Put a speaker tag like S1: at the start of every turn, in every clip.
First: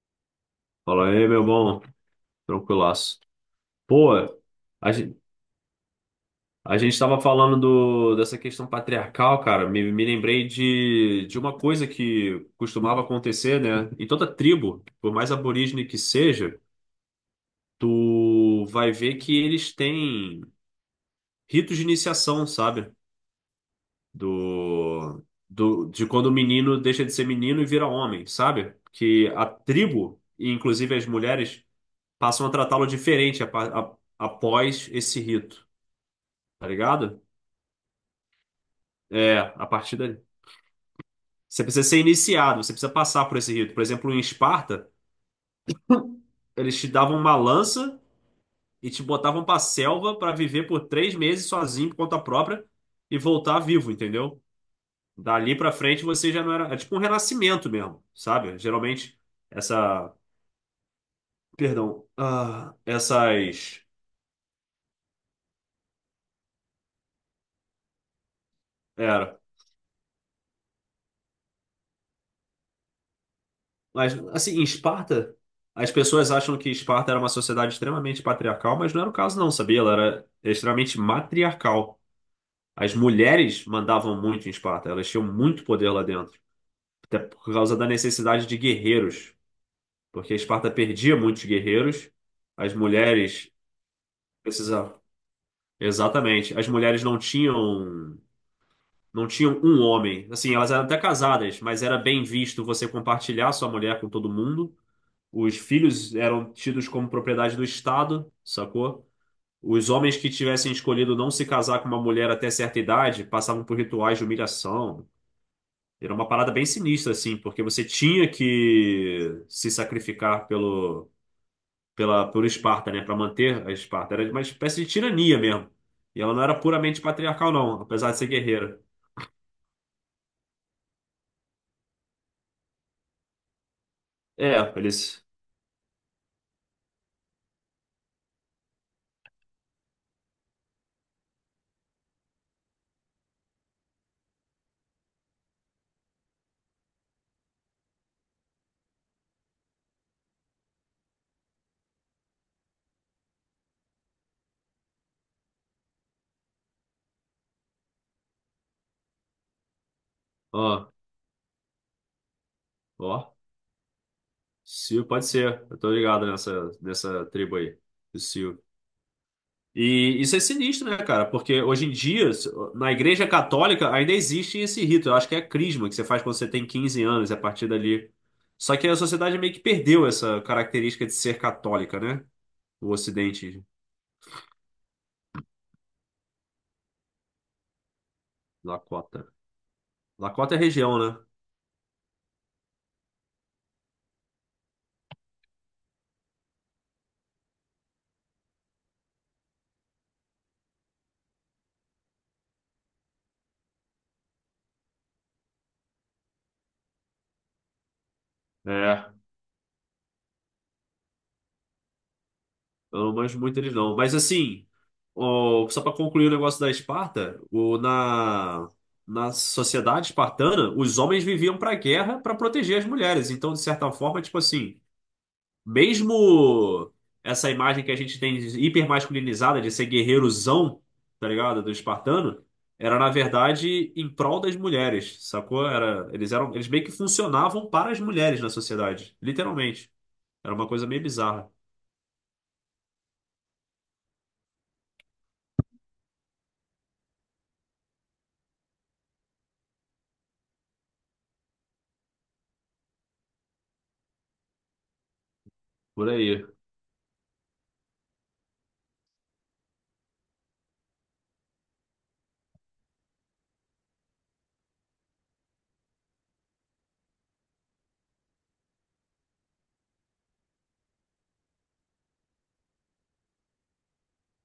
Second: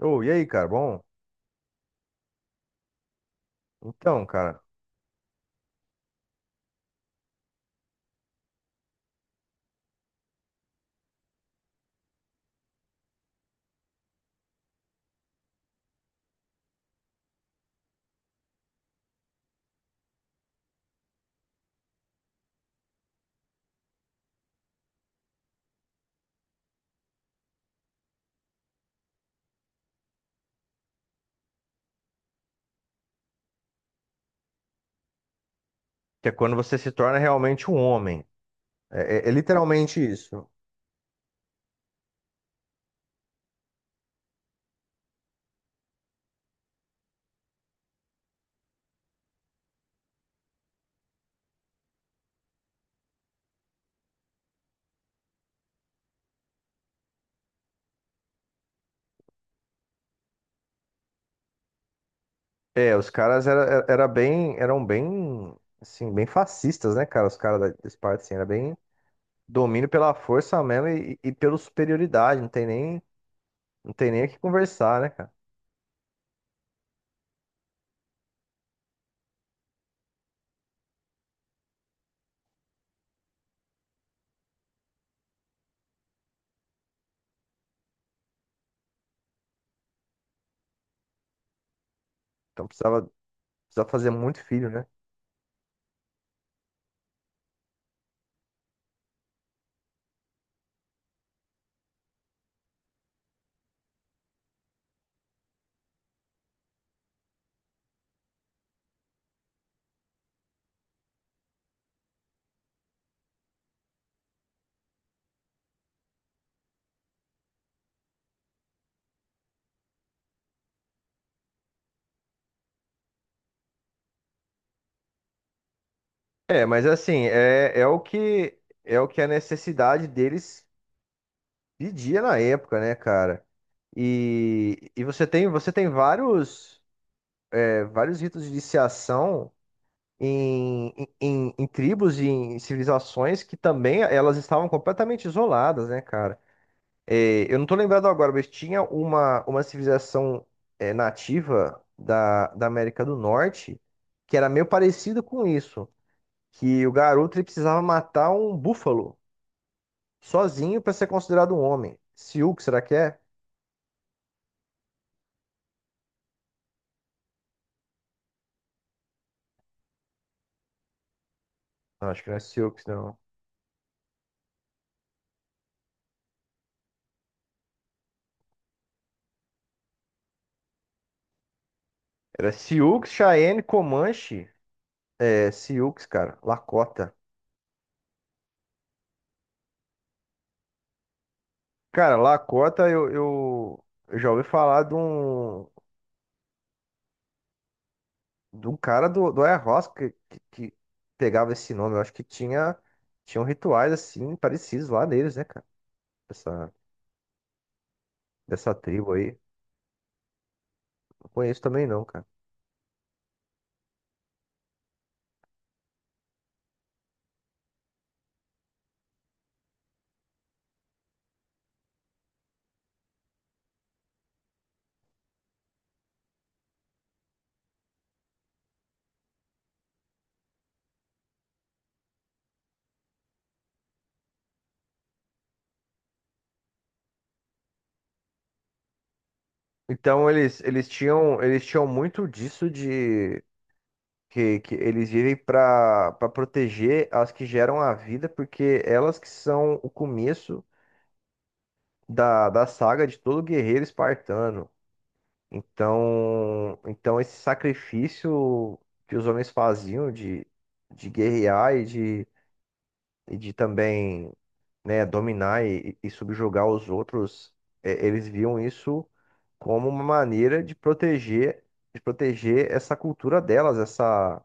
S1: Ô, e aí, cara? Bom,
S2: Fala aí, meu bom. Tranquilaço. Pô,
S1: então, cara,
S2: a gente, a gente tava falando dessa questão patriarcal, cara. Me lembrei de uma coisa que costumava acontecer, né? Em toda tribo, por mais aborígene que seja, tu vai ver que eles têm ritos de iniciação, sabe? Do, de quando o menino deixa de ser menino e vira homem, sabe? Que a tribo, e inclusive as mulheres, passam a tratá-lo diferente após esse rito.
S1: que é quando
S2: Tá
S1: você se torna
S2: ligado?
S1: realmente um homem. É
S2: É, a partir
S1: literalmente
S2: dali.
S1: isso.
S2: Você precisa ser iniciado, você precisa passar por esse rito. Por exemplo, em Esparta, eles te davam uma lança e te botavam pra selva pra viver por três meses sozinho por conta própria e voltar vivo, entendeu? Dali pra frente você já não era. É tipo um renascimento mesmo, sabe? Geralmente, essa. Perdão. Ah,
S1: É, os caras era,
S2: essas.
S1: era era bem, eram bem, assim, bem fascistas, né, cara? Os caras da Esparta, assim, era bem
S2: Era.
S1: domínio pela força mesmo e pela superioridade. Não tem
S2: Mas,
S1: nem o que
S2: assim, em
S1: conversar, né, cara?
S2: Esparta, as pessoas acham que Esparta era uma sociedade extremamente patriarcal, mas não era o caso, não, sabia? Ela era extremamente matriarcal. As mulheres mandavam muito em Esparta, elas tinham muito poder lá dentro, até por causa da necessidade de guerreiros, porque Esparta perdia muitos guerreiros,
S1: Então
S2: as
S1: precisava,
S2: mulheres
S1: precisava fazer muito filho, né?
S2: precisavam. Exatamente, as mulheres não tinham não tinham um homem, assim, elas eram até casadas, mas era bem visto você compartilhar sua mulher com todo mundo. Os filhos eram tidos como propriedade do Estado, sacou? Os homens que tivessem escolhido não se casar com uma mulher até certa idade passavam por rituais de humilhação. Era uma parada bem sinistra, assim, porque você tinha que se sacrificar por Esparta, né? Para manter a Esparta. Era uma espécie de tirania mesmo. E ela não era
S1: É, mas
S2: puramente
S1: assim,
S2: patriarcal,
S1: é,
S2: não,
S1: é o
S2: apesar de ser
S1: que
S2: guerreira.
S1: é o que a necessidade deles pedia na época, né, cara?
S2: É,
S1: E, e
S2: eles.
S1: você tem você tem vários. É, vários ritos de iniciação em, em tribos e em civilizações que também elas estavam completamente isoladas, né, cara? É, eu não tô lembrado agora, mas tinha uma civilização é, nativa da América do Norte, que era meio parecida com isso, que o garoto ele precisava matar um búfalo sozinho
S2: Ó,
S1: para ser considerado um homem. Sioux, será que é?
S2: ó. Sil, pode ser. Eu tô ligado nessa, nessa tribo aí. Do Sil. E isso é sinistro, né, cara? Porque hoje em
S1: Não, acho que
S2: dia,
S1: não é Sioux,
S2: na
S1: não.
S2: Igreja Católica, ainda existe esse rito. Eu acho que é a crisma que você faz quando você tem 15 anos, é a partir dali. Só que a sociedade meio que perdeu essa característica de ser católica, né?
S1: Era
S2: O
S1: Sioux, Cheyenne,
S2: Ocidente,
S1: Comanche. É Sioux, cara. Lakota.
S2: Lakota. Lakota é região, né?
S1: Cara, Lakota, eu já ouvi falar de um cara do, do Air House que pegava esse nome. Eu acho que tinha, tinham rituais assim parecidos lá neles, né, cara? Dessa, dessa
S2: É.
S1: tribo aí. Não conheço também não, cara.
S2: Eu não manjo muito eles, não. Mas assim, só para concluir o negócio da Esparta, na sociedade espartana, os homens viviam para guerra para proteger as mulheres. Então, de certa forma, tipo assim. Mesmo essa imagem que a gente tem de hipermasculinizada de ser guerreirozão, tá ligado? Do espartano, era na verdade em prol das mulheres, sacou? Era, eles eram, eles meio que funcionavam para as mulheres na sociedade, literalmente.
S1: Então
S2: Era uma coisa meio bizarra.
S1: eles tinham muito disso de que eles vivem para proteger as que geram a vida, porque elas que são o começo da saga de todo guerreiro espartano.
S2: Por aí.
S1: Então esse sacrifício que os homens faziam de guerrear e de também, né, dominar e subjugar os outros, é, eles viam isso como uma maneira de proteger essa cultura delas,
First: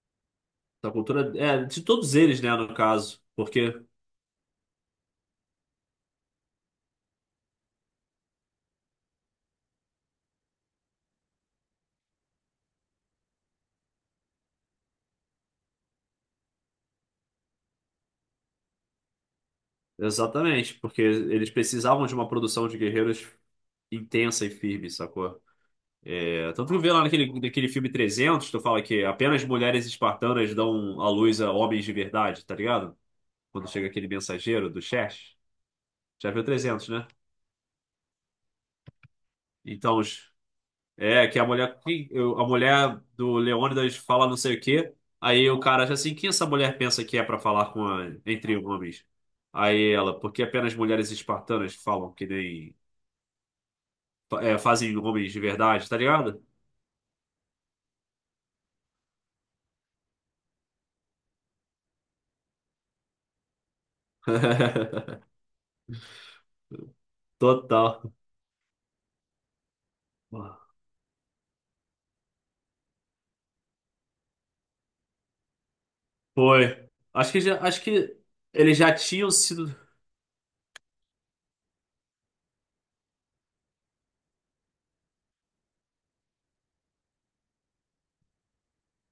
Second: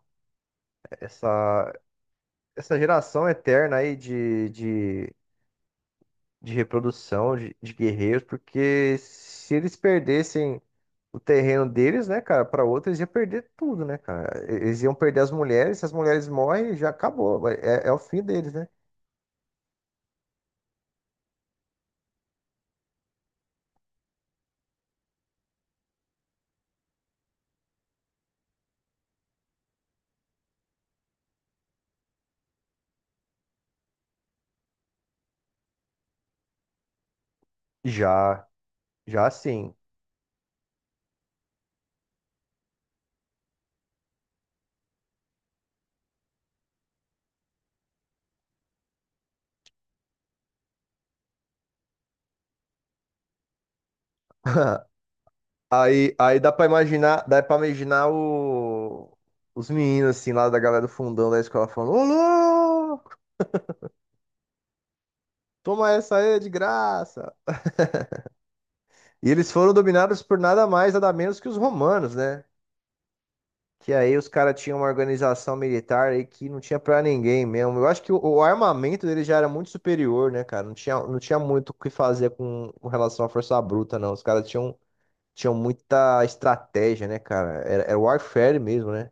S2: Da cultura, é,
S1: essa,
S2: de todos eles, né, no
S1: essa
S2: caso.
S1: geração
S2: Porque,
S1: eterna aí de reprodução de guerreiros, porque se eles perdessem o terreno deles, né, cara, para outros ia perder tudo, né, cara? E- eles iam perder as mulheres, se as mulheres morrem, já acabou, é o fim deles, né?
S2: exatamente, porque eles precisavam de uma produção de guerreiros intensa e firme, sacou? É, tanto que vê lá naquele filme 300, tu fala que apenas mulheres espartanas dão à luz a homens de verdade, tá ligado? Quando chega aquele mensageiro do Xerxes. Já viu 300, né?
S1: Já, já sim.
S2: Então, os- é que a mulher, a mulher do Leônidas fala não sei o quê, aí o cara já assim, quem essa mulher pensa que é pra falar com entre homens? Aí ela, porque apenas mulheres espartanas falam que nem, fazem homens de verdade, tá
S1: Aí
S2: ligado?
S1: dá pra imaginar, dá para imaginar os meninos assim lá da galera do fundão da escola falando: "Ô, louco, toma essa aí é de graça".
S2: Total.
S1: E eles foram dominados por nada mais, nada menos que os romanos, né? Que aí os caras tinham uma organização militar aí que não tinha
S2: Foi.
S1: pra
S2: Acho que
S1: ninguém
S2: já,
S1: mesmo.
S2: acho
S1: Eu acho que
S2: que
S1: o
S2: eles já
S1: armamento dele
S2: tinham
S1: já era muito
S2: sido.
S1: superior, né, cara? Não tinha muito o que fazer com relação à força bruta, não. Os caras tinham, tinham muita estratégia, né, cara? Era warfare mesmo, né?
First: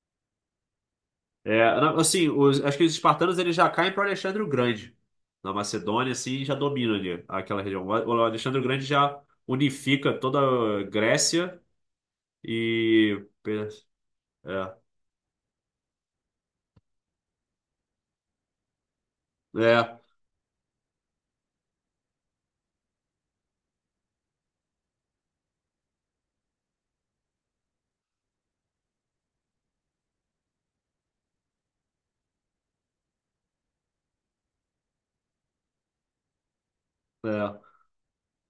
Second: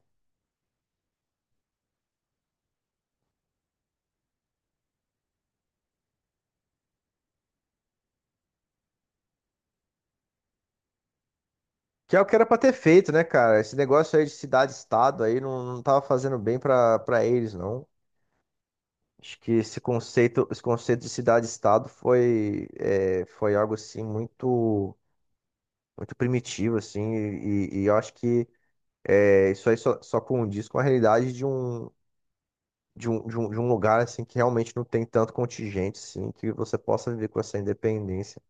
S2: É, não, assim, acho que os espartanos eles já caem para Alexandre o Grande. Na Macedônia, assim, já domina ali aquela região. O Alexandre o Grande já unifica toda a Grécia
S1: Que é o que era pra ter feito, né,
S2: e.
S1: cara? Esse negócio aí de
S2: É,
S1: cidade-estado aí não, não tava fazendo bem pra eles, não. Acho que
S2: é,
S1: esse conceito de cidade-estado foi, é, foi algo, assim, muito, muito primitivo, assim, e eu acho que é, isso aí só, só condiz com a realidade de um lugar assim que realmente não tem tanto contingente assim, que você possa viver com essa
S2: é.
S1: independência.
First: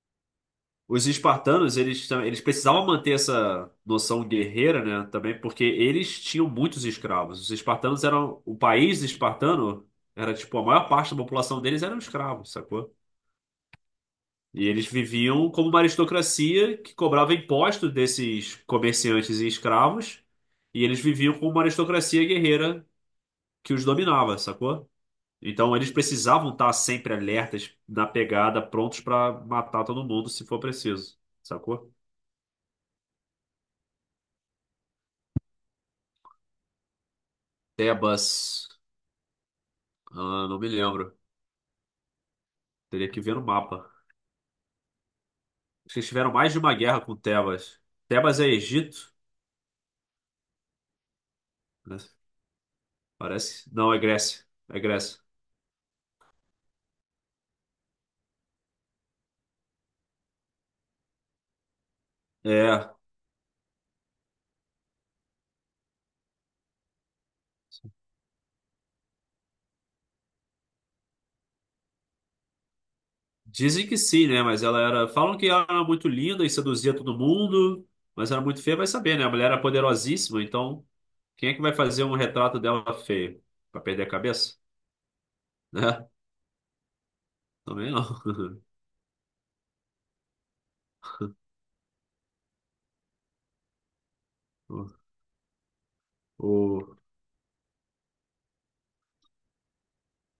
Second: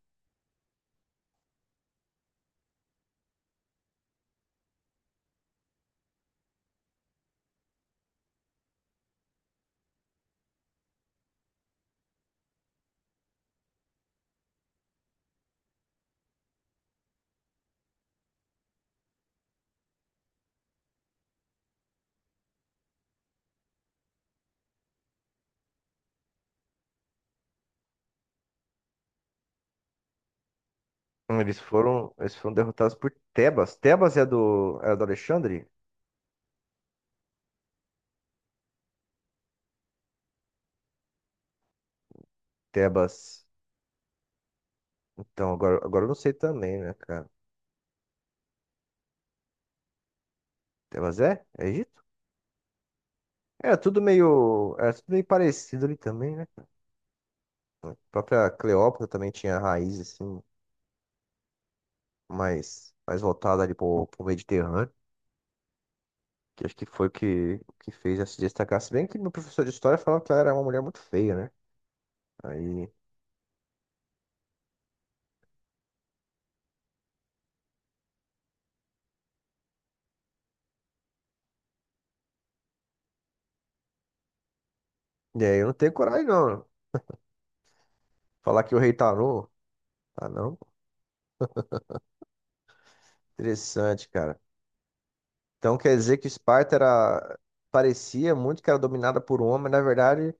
S2: Os espartanos, eles, eles precisavam manter essa noção guerreira, né? Também porque eles tinham muitos escravos. Os espartanos eram. O país espartano era, tipo, a maior parte da população deles eram escravos, sacou? E eles viviam como uma aristocracia que cobrava impostos desses comerciantes e escravos, e eles viviam como uma aristocracia guerreira que os dominava, sacou? Então eles precisavam estar sempre alertas, na pegada, prontos para matar todo mundo se for preciso,
S1: Eles
S2: sacou?
S1: foram, eles foram derrotados por Tebas. Tebas é do Alexandre?
S2: Tebas, ah, não me lembro, teria que ver no
S1: Tebas.
S2: mapa.
S1: Então, agora,
S2: Acho que
S1: agora eu
S2: eles
S1: não
S2: tiveram
S1: sei
S2: mais de uma
S1: também, né,
S2: guerra com
S1: cara?
S2: Tebas. Tebas é Egito,
S1: Tebas é? É
S2: né?
S1: Egito?
S2: Parece. Não, é Grécia. É
S1: Era tudo
S2: Grécia.
S1: meio parecido ali também, né? A própria Cleópatra também tinha raiz assim,
S2: É.
S1: mais, mais voltada ali pro, pro Mediterrâneo. Que acho que foi o que fez ela se destacar. Se bem que meu professor de história falou que ela era uma mulher muito feia, né? Aí,
S2: Dizem que sim, né? Mas ela era. Falam que ela era muito linda e seduzia todo mundo, mas era muito feia, vai saber, né? A mulher era poderosíssima, então quem é que vai fazer um retrato dela feio? Pra perder a cabeça?
S1: e aí eu não tenho
S2: Né?
S1: coragem, não.
S2: Também não.
S1: Falar que o rei tá Tarô. Tá não? Interessante, cara.
S2: O,
S1: Então quer dizer que Esparta
S2: o-
S1: era. Parecia muito que era dominada por homem, mas na verdade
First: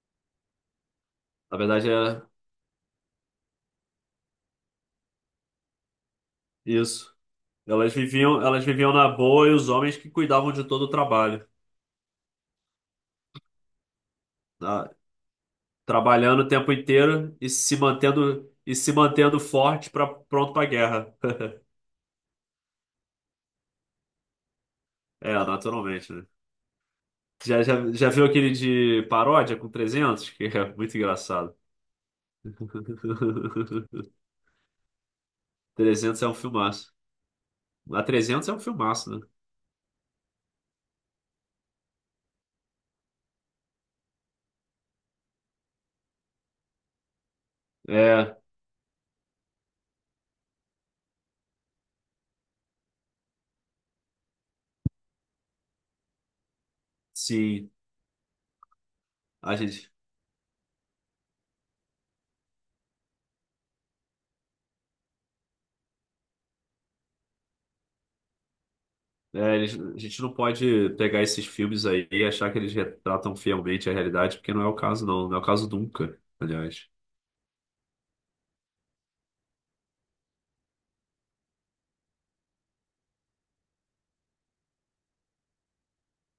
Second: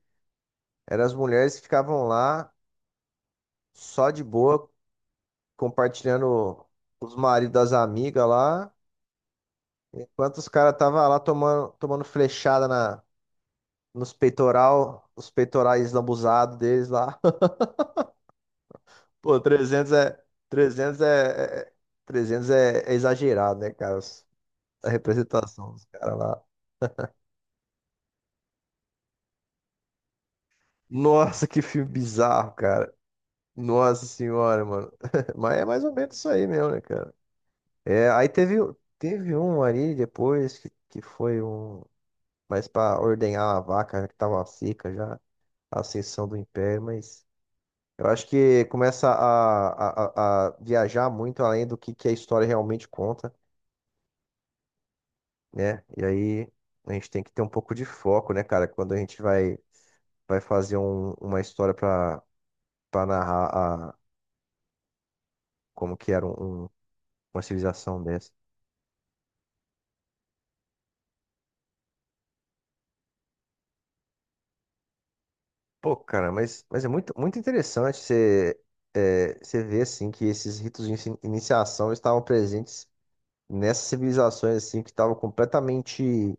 S1: eram as mulheres
S2: na
S1: que
S2: verdade
S1: ficavam
S2: é
S1: lá só de boa, compartilhando os
S2: isso.
S1: maridos das amigas
S2: Elas
S1: lá,
S2: viviam na boa e os homens que
S1: enquanto os
S2: cuidavam de
S1: caras
S2: todo o
S1: estavam lá
S2: trabalho,
S1: tomando, tomando flechada na, nos
S2: tá?
S1: peitoral, os peitorais
S2: Trabalhando o
S1: lambuzados
S2: tempo
S1: deles lá.
S2: inteiro e se
S1: Pô,
S2: mantendo forte para pronto para
S1: 300
S2: guerra.
S1: é, é- 300 é, é exagerado, né, cara? Os- a
S2: É,
S1: representação dos
S2: naturalmente,
S1: caras
S2: né?
S1: lá.
S2: Já viu aquele de paródia com 300 que é muito
S1: Nossa,
S2: engraçado.
S1: que filme bizarro, cara. Nossa senhora, mano. Mas é mais ou menos
S2: Trezentos
S1: isso
S2: é um
S1: aí mesmo, né,
S2: filmaço.
S1: cara?
S2: A
S1: É, aí
S2: trezentos é
S1: teve,
S2: um filmaço, né?
S1: teve um ali depois que foi um. Mas pra ordenhar a vaca que tava seca já, a ascensão do império, mas eu acho
S2: É,
S1: que começa a viajar muito além do que a história realmente conta. Né? E aí a gente tem que ter um
S2: sim.
S1: pouco de foco, né, cara? Quando a gente
S2: A
S1: vai,
S2: gente,
S1: vai fazer um- uma história pra para narrar a, como que era um- um- uma civilização dessa.
S2: é, a gente não pode pegar esses filmes aí e achar que eles retratam fielmente a realidade, porque não é o caso, não. Não é o caso
S1: Pô,
S2: nunca,
S1: cara, mas é
S2: aliás.
S1: muito, muito interessante você, é, você ver, assim, que esses ritos de inici- iniciação estavam presentes nessas civilizações, assim, que estavam completamente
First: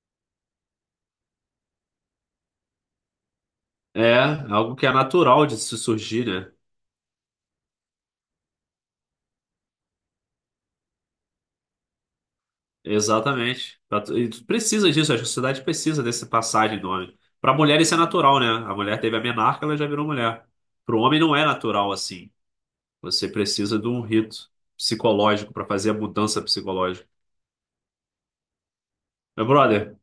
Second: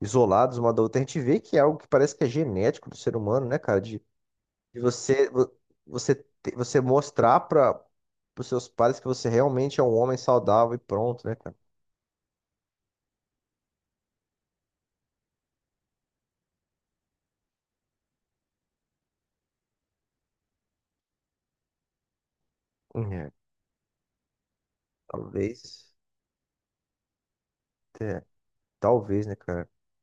S1: isolados uma da outra. A gente vê que é algo que parece que é genético do ser humano, né, cara?
S2: É, algo
S1: De
S2: que é
S1: você,
S2: natural
S1: vo-
S2: de se
S1: você,
S2: surgir,
S1: te-
S2: né?
S1: você mostrar para os seus pais que você realmente é um homem saudável e pronto, né, cara?
S2: Exatamente. E tu precisa disso, a sociedade precisa dessa passagem do homem. Para mulher isso é natural, né? A mulher teve a menarca, ela já virou mulher. Para o homem não é natural assim. Você
S1: É,
S2: precisa de um rito psicológico para fazer
S1: talvez,
S2: a mudança psicológica.
S1: é, talvez, né,
S2: Meu
S1: cara?
S2: brother,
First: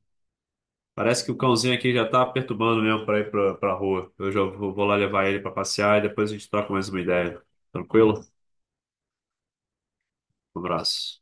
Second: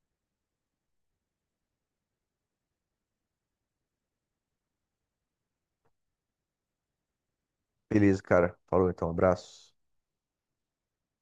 S2: parece que o cãozinho aqui já tá perturbando mesmo para ir pra rua. Eu já vou lá levar ele para passear e depois a gente troca mais uma ideia.
S1: Beleza,
S2: Tranquilo?
S1: cara. Falou então, abraço.
S2: Um abraço.